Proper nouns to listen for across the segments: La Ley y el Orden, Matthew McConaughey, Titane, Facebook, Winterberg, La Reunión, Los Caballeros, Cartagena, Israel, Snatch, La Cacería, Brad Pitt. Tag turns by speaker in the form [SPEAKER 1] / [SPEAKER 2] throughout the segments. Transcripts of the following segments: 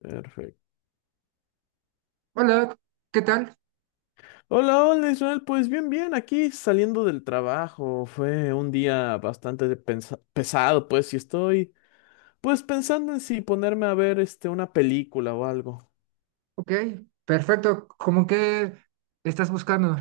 [SPEAKER 1] Perfecto.
[SPEAKER 2] Hola, ¿qué tal?
[SPEAKER 1] Hola, hola Israel, pues bien, bien, aquí saliendo del trabajo, fue un día bastante pesado, pues, y estoy, pues, pensando en si ponerme a ver, este, una película o algo.
[SPEAKER 2] Ok, perfecto. ¿Cómo que estás buscando?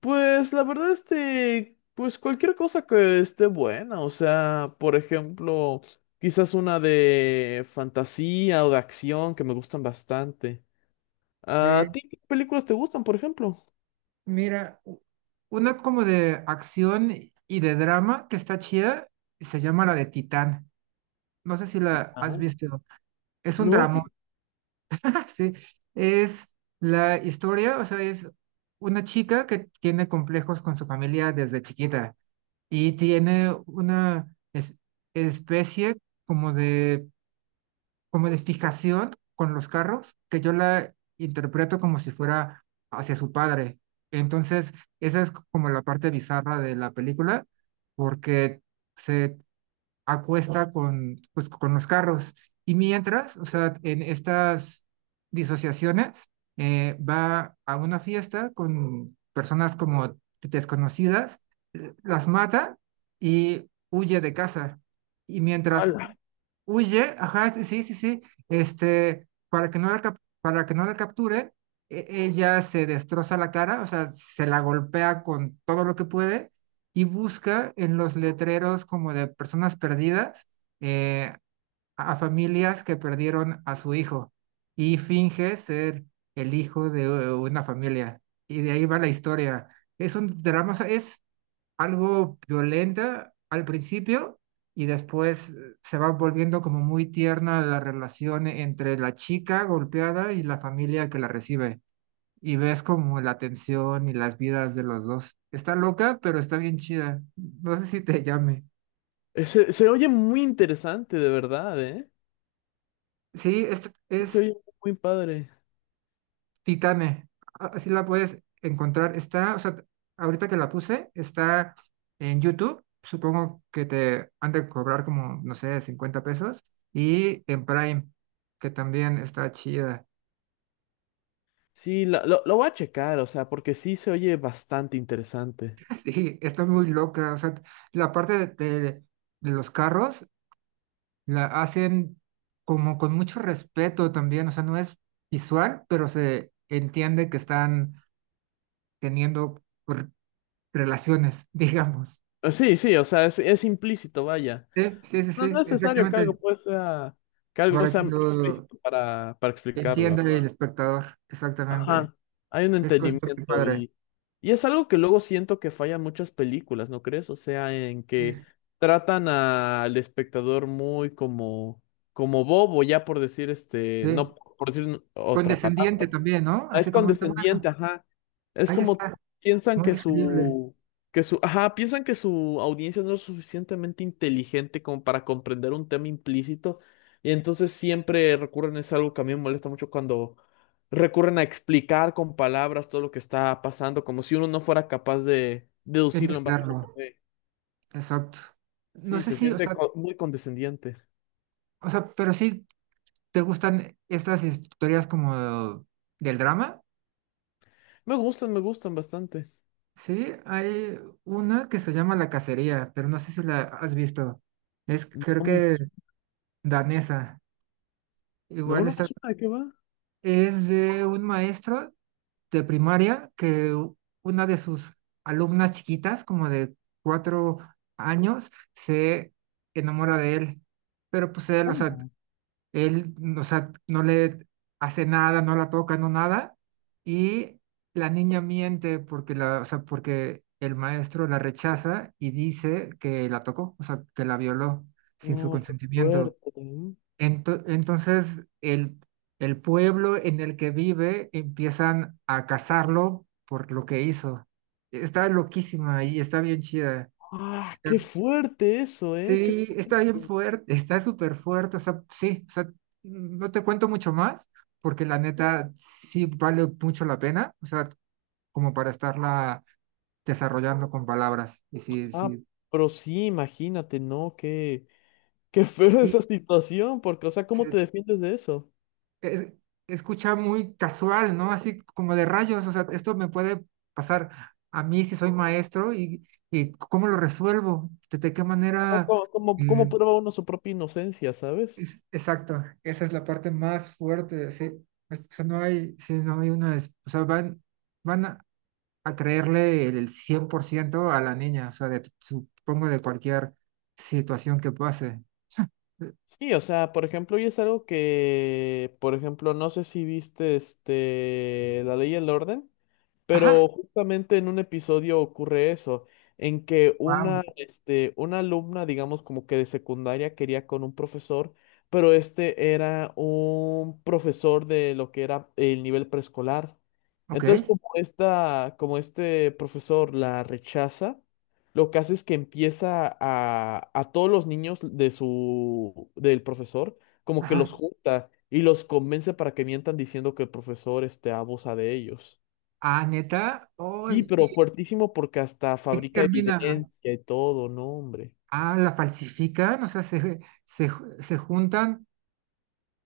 [SPEAKER 1] Pues, la verdad, este, pues, cualquier cosa que esté buena, o sea, por ejemplo, quizás una de fantasía o de acción que me gustan bastante.
[SPEAKER 2] Eh,
[SPEAKER 1] ¿A ti qué películas te gustan, por ejemplo?
[SPEAKER 2] mira, una como de acción y de drama que está chida, se llama la de Titán. No sé si la
[SPEAKER 1] Ajá.
[SPEAKER 2] has visto. Es un
[SPEAKER 1] No,
[SPEAKER 2] drama, sí. Es la historia, o sea, es una chica que tiene complejos con su familia desde chiquita y tiene una es- especie como de como de fijación con los carros, que yo la interpreto como si fuera hacia su padre. Entonces, esa es como la parte bizarra de la película, porque se acuesta pues con los carros. Y mientras, o sea, en estas disociaciones, va a una fiesta con personas como desconocidas, las mata y huye de casa. Y mientras
[SPEAKER 1] ala.
[SPEAKER 2] huye, ajá, sí, sí, sí, sí, para que no la capture, ella se destroza la cara, o sea, se la golpea con todo lo que puede y busca en los letreros como de personas perdidas eh, a familias que perdieron a su hijo y finge ser el hijo de una familia. Y de ahí va la historia. Es un drama, o sea, es algo violenta al principio y después se va volviendo como muy tierna la relación entre la chica golpeada y la familia que la recibe. Y ves como la tensión y las vidas de los dos. Está loca, pero está bien chida. No sé si te llame.
[SPEAKER 1] Se oye muy interesante, de verdad, ¿eh?
[SPEAKER 2] Sí, es,
[SPEAKER 1] Se
[SPEAKER 2] es
[SPEAKER 1] oye muy padre.
[SPEAKER 2] Titane, así la puedes encontrar. Está, o sea, ahorita que la puse, está en YouTube. Supongo que te han de cobrar como, no sé, 50 pesos. Y en Prime, que también está chida.
[SPEAKER 1] Sí, lo voy a checar, o sea, porque sí se oye bastante interesante.
[SPEAKER 2] Sí, está muy loca. O sea, la parte de los carros la hacen como con mucho respeto también. O sea, no es visual, pero se entiende que están teniendo r- relaciones, digamos.
[SPEAKER 1] Sí, sí, o sea, es implícito, vaya.
[SPEAKER 2] Sí, sí, sí,
[SPEAKER 1] No, no
[SPEAKER 2] sí,
[SPEAKER 1] es necesario que algo
[SPEAKER 2] exactamente,
[SPEAKER 1] pues sea, que algo
[SPEAKER 2] para
[SPEAKER 1] sea
[SPEAKER 2] que lo
[SPEAKER 1] explícito para, explicarlo, la,
[SPEAKER 2] entienda el
[SPEAKER 1] ¿verdad?
[SPEAKER 2] espectador, exactamente.
[SPEAKER 1] Ajá, hay un
[SPEAKER 2] Eso es muy
[SPEAKER 1] entendimiento
[SPEAKER 2] padre.
[SPEAKER 1] y es algo que luego siento que fallan muchas películas, ¿no crees? O sea, en
[SPEAKER 2] Sí,
[SPEAKER 1] que tratan al espectador muy como bobo, ya por decir este, no
[SPEAKER 2] sí.
[SPEAKER 1] por decir otra palabra.
[SPEAKER 2] Condescendiente también, ¿no?
[SPEAKER 1] Ah, es
[SPEAKER 2] Así como, bueno,
[SPEAKER 1] condescendiente, ajá. Es
[SPEAKER 2] ahí
[SPEAKER 1] como
[SPEAKER 2] está,
[SPEAKER 1] piensan
[SPEAKER 2] muy
[SPEAKER 1] que
[SPEAKER 2] digerible
[SPEAKER 1] su, ajá, piensan que su audiencia no es suficientemente inteligente como para comprender un tema implícito. Y entonces siempre recurren, es algo que a mí me molesta mucho cuando recurren a explicar con palabras todo lo que está pasando, como si uno no fuera capaz de deducirlo en base a lo que
[SPEAKER 2] entenderlo.
[SPEAKER 1] ve.
[SPEAKER 2] Exacto. No
[SPEAKER 1] Sí,
[SPEAKER 2] sé
[SPEAKER 1] se
[SPEAKER 2] si, o
[SPEAKER 1] siente
[SPEAKER 2] sea,
[SPEAKER 1] muy condescendiente.
[SPEAKER 2] o sea, pero sí te gustan estas historias como del drama.
[SPEAKER 1] Me gustan bastante.
[SPEAKER 2] Sí, hay una que se llama La Cacería, pero no sé si la has visto. Es creo
[SPEAKER 1] No me,
[SPEAKER 2] que
[SPEAKER 1] su-
[SPEAKER 2] danesa.
[SPEAKER 1] no,
[SPEAKER 2] Igual
[SPEAKER 1] no me
[SPEAKER 2] está
[SPEAKER 1] suena de qué va.
[SPEAKER 2] Es de un maestro de primaria que una de sus alumnas chiquitas, como de 4 años, se enamora de él. Pero pues él, o sea,
[SPEAKER 1] ¿Cómo?
[SPEAKER 2] él, o sea, no le hace nada, no la toca, no nada. Y la niña miente porque el maestro la rechaza y dice que la tocó, o sea, que la violó sin su
[SPEAKER 1] No, qué
[SPEAKER 2] consentimiento.
[SPEAKER 1] fuerte.
[SPEAKER 2] Entonces, el pueblo en el que vive empiezan a cazarlo por lo que hizo. Está loquísima y está bien chida.
[SPEAKER 1] Ah,
[SPEAKER 2] Está-
[SPEAKER 1] qué fuerte eso, ¿eh? Qué
[SPEAKER 2] sí, está bien
[SPEAKER 1] fuerte.
[SPEAKER 2] fuerte, está súper fuerte. O sea, sí, o sea, no te cuento mucho más porque la neta sí vale mucho la pena. O sea, como para estarla desarrollando con palabras. Y sí,
[SPEAKER 1] Ah,
[SPEAKER 2] sí,
[SPEAKER 1] pero sí, imagínate, ¿no? Qué, qué feo
[SPEAKER 2] sí,
[SPEAKER 1] esa situación, porque, o sea, ¿cómo te
[SPEAKER 2] sí,
[SPEAKER 1] defiendes de eso?
[SPEAKER 2] es- escucha muy casual, ¿no? Así como de rayos, o sea, esto me puede pasar a mí si soy maestro y cómo lo resuelvo, de qué
[SPEAKER 1] ¿Cómo,
[SPEAKER 2] manera.
[SPEAKER 1] cómo, cómo- cómo
[SPEAKER 2] eh,
[SPEAKER 1] prueba uno su propia inocencia, sabes?
[SPEAKER 2] exacto, esa es la parte más fuerte, sí. O sea, no hay, sí, no hay una. O sea, van a creerle el 100% a la niña, o sea, de, supongo de cualquier situación que pase.
[SPEAKER 1] Sí, o sea, por ejemplo, y es algo que, por ejemplo, no sé si viste este, La Ley y el Orden.
[SPEAKER 2] Ajá,
[SPEAKER 1] Pero justamente en un episodio ocurre eso, en que una,
[SPEAKER 2] wow,
[SPEAKER 1] este, una alumna, digamos como que de secundaria, quería con un profesor, pero este era un profesor de lo que era el nivel preescolar. Entonces,
[SPEAKER 2] ok.
[SPEAKER 1] como esta, como este profesor la rechaza, lo que hace es que empieza a todos los niños de del profesor, como que
[SPEAKER 2] Ajá.
[SPEAKER 1] los junta y los convence para que mientan diciendo que el profesor, este, abusa de ellos.
[SPEAKER 2] Ah, neta.
[SPEAKER 1] Sí,
[SPEAKER 2] Ay,
[SPEAKER 1] pero fuertísimo porque hasta
[SPEAKER 2] ¿en qué
[SPEAKER 1] fabrica
[SPEAKER 2] termina?
[SPEAKER 1] evidencia y todo, no, hombre.
[SPEAKER 2] Ah, la falsifican, o sea, se, se juntan.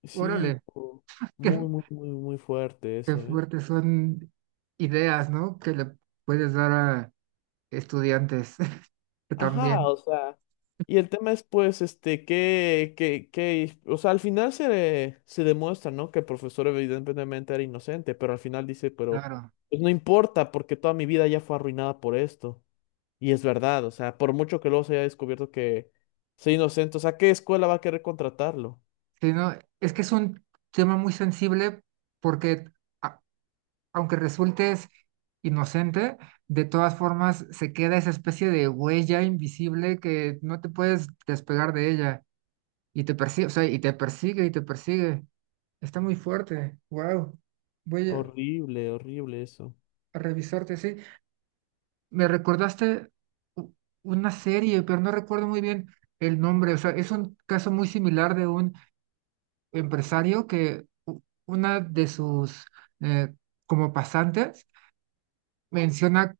[SPEAKER 1] Sí,
[SPEAKER 2] Órale,
[SPEAKER 1] muy,
[SPEAKER 2] qué,
[SPEAKER 1] muy, muy, muy fuerte
[SPEAKER 2] qué
[SPEAKER 1] eso, ¿eh?
[SPEAKER 2] fuertes son ideas, ¿no? Que le puedes dar a estudiantes que
[SPEAKER 1] Ajá,
[SPEAKER 2] también,
[SPEAKER 1] o sea, y el tema es pues, este, que, o sea, al final se demuestra, ¿no? Que el profesor evidentemente era inocente, pero al final dice, pero,
[SPEAKER 2] claro.
[SPEAKER 1] pues no importa porque toda mi vida ya fue arruinada por esto. Y es verdad, o sea, por mucho que luego se haya descubierto que sea inocente, o sea, ¿qué escuela va a querer contratarlo?
[SPEAKER 2] Sí, no, es que es un tema muy sensible porque a- aunque resultes inocente, de todas formas se queda esa especie de huella invisible que no te puedes despegar de ella y te persigue, o sea, y te persigue y te persigue. Está muy fuerte, wow. Voy a
[SPEAKER 1] Horrible, horrible eso.
[SPEAKER 2] a revisarte, sí. Me recordaste u- una serie, pero no recuerdo muy bien el nombre. O sea, es un caso muy similar de un empresario que una de sus eh, como pasantes menciona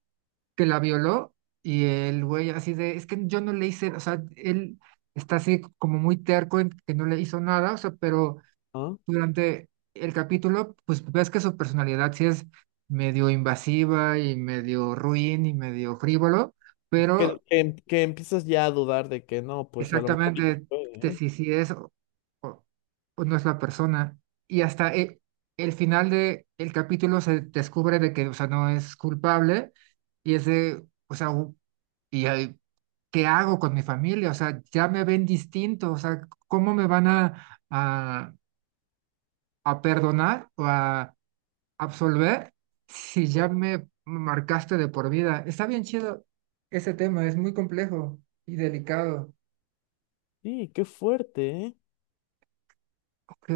[SPEAKER 2] que la violó y el güey así de, es que yo no le hice, o sea, él está así como muy terco en que no le hizo nada, o sea, pero
[SPEAKER 1] ¿Ah?
[SPEAKER 2] durante el capítulo, pues ves que su personalidad sí es medio invasiva y medio ruin y medio frívolo,
[SPEAKER 1] Que,
[SPEAKER 2] pero
[SPEAKER 1] que- que empiezas ya a dudar de que no, pues a lo mejor y sí
[SPEAKER 2] exactamente
[SPEAKER 1] puede, ¿eh?
[SPEAKER 2] si es o- o no es la persona. Y hasta el final de el capítulo se descubre de que, o sea, no es culpable y es de, o sea, y ahí, ¿qué hago con mi familia? O sea, ya me ven distinto, o sea, ¿cómo me van a perdonar o a absolver si ya me marcaste de por vida? Está bien chido ese tema, es muy complejo y delicado.
[SPEAKER 1] Sí, qué fuerte, ¿eh?
[SPEAKER 2] Ok,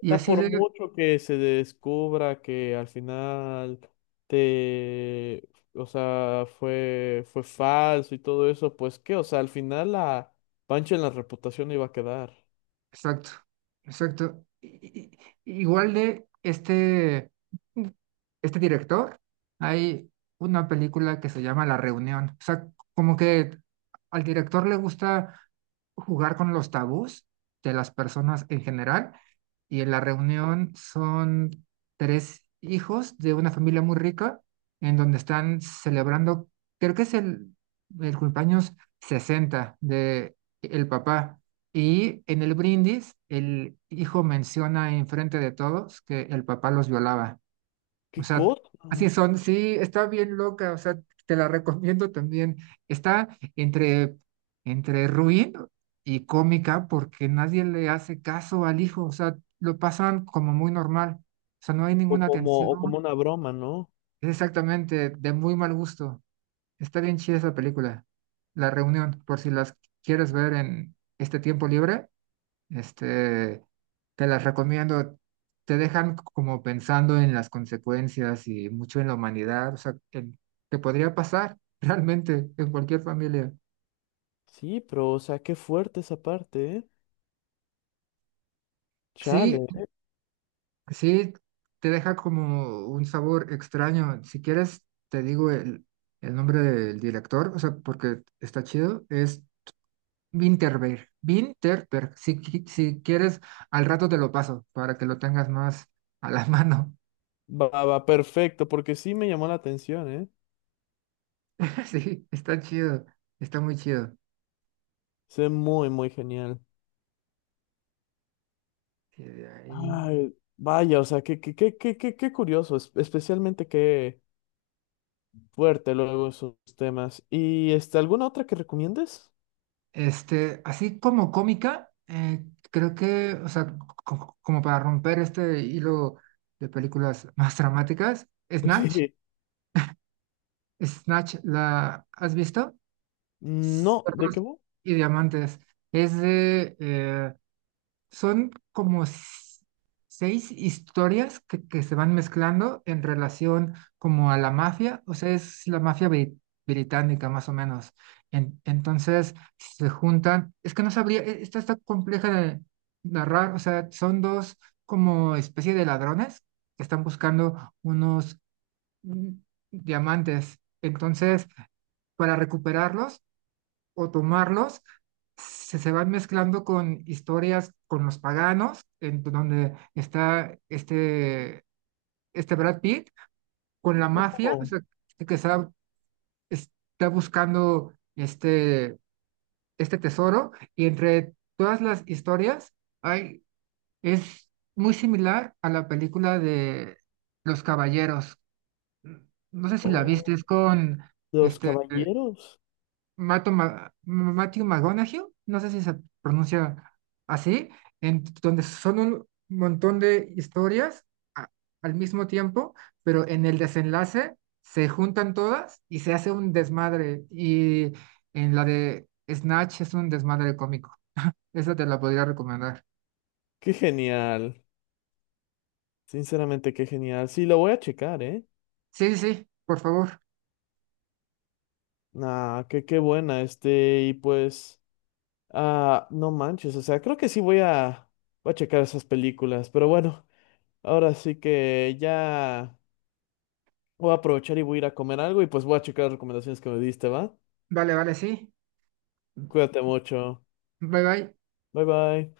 [SPEAKER 2] y
[SPEAKER 1] O
[SPEAKER 2] así
[SPEAKER 1] por
[SPEAKER 2] de.
[SPEAKER 1] mucho que se descubra que al final te, o sea, fue falso y todo eso, pues qué, o sea, al final la pancha en la reputación iba a quedar.
[SPEAKER 2] Exacto, exacto. Igual de este director, hay una película que se llama La Reunión. O sea, como que al director le gusta jugar con los tabús de las personas en general. Y en La Reunión son tres hijos de una familia muy rica en donde están celebrando, creo que es el cumpleaños 60 de el papá. Y en el brindis, el hijo menciona enfrente de todos que el papá los violaba. O
[SPEAKER 1] ¿Qué
[SPEAKER 2] sea,
[SPEAKER 1] cosa?
[SPEAKER 2] así son, sí, está bien loca, o sea, te la recomiendo también. Está entre, entre ruin y cómica porque nadie le hace caso al hijo, o sea, lo pasan como muy normal, o sea, no hay ninguna
[SPEAKER 1] O como
[SPEAKER 2] tensión,
[SPEAKER 1] una broma, ¿no?
[SPEAKER 2] es exactamente de muy mal gusto. Está bien chida esa película, La Reunión, por si las quieres ver en este tiempo libre, este, te las recomiendo. Te dejan como pensando en las consecuencias y mucho en la humanidad, o sea, que podría pasar realmente en cualquier familia.
[SPEAKER 1] Sí, pero, o sea, qué fuerte esa parte, ¿eh?
[SPEAKER 2] Sí,
[SPEAKER 1] Chale.
[SPEAKER 2] sí, te deja como un sabor extraño. Si quieres, te digo el nombre del director, o sea, porque está chido, es Winterberg. Winterberg, si quieres, al rato te lo paso para que lo tengas más a la mano.
[SPEAKER 1] Va, va, perfecto, porque sí me llamó la atención, ¿eh?
[SPEAKER 2] Sí, está chido, está muy chido.
[SPEAKER 1] Se ve muy, muy genial.
[SPEAKER 2] Y de ahí,
[SPEAKER 1] Ay, vaya, o sea, qué, qué, qué, qué, qué, qué curioso, especialmente qué fuerte luego esos temas. ¿Y este, alguna otra que recomiendes?
[SPEAKER 2] así como cómica, creo que, o sea, como para romper este hilo de películas más dramáticas, Snatch,
[SPEAKER 1] Sí.
[SPEAKER 2] Snatch, ¿la has visto?
[SPEAKER 1] No, ¿de qué
[SPEAKER 2] Cerdos
[SPEAKER 1] va?
[SPEAKER 2] y diamantes. Es de Son como seis historias que se van mezclando en relación como a la mafia, o sea, es la mafia británica más o menos. Entonces se juntan, es que no sabría, esta está compleja de narrar, o sea, son dos como especie de ladrones que están buscando unos mm, diamantes. Entonces, para recuperarlos, o tomarlos, se van mezclando con historias con los paganos, en donde está este Brad Pitt, con la mafia, o
[SPEAKER 1] Oh.
[SPEAKER 2] sea, que está buscando este tesoro, y entre todas las historias hay, es muy similar a la película de Los Caballeros. No sé si la viste,
[SPEAKER 1] Oh,
[SPEAKER 2] es con
[SPEAKER 1] Los
[SPEAKER 2] este
[SPEAKER 1] Caballeros.
[SPEAKER 2] Matthew McConaughey, no sé si se pronuncia así, en donde son un montón de historias a- al mismo tiempo, pero en el desenlace se juntan todas y se hace un desmadre. Y en la de Snatch es un desmadre cómico. Esa te la podría recomendar.
[SPEAKER 1] Qué genial. Sinceramente, qué genial. Sí, lo voy a checar, ¿eh?
[SPEAKER 2] Sí, sí, sí, por favor.
[SPEAKER 1] Ah, qué, qué buena, este, y pues, ah, no manches, o sea, creo que sí voy a, checar esas películas, pero bueno, ahora sí que ya. Voy a aprovechar y voy a ir a comer algo y pues voy a checar las recomendaciones que me diste, ¿va?
[SPEAKER 2] Vale, vale, sí.
[SPEAKER 1] Cuídate mucho.
[SPEAKER 2] Bye, bye.
[SPEAKER 1] Bye bye.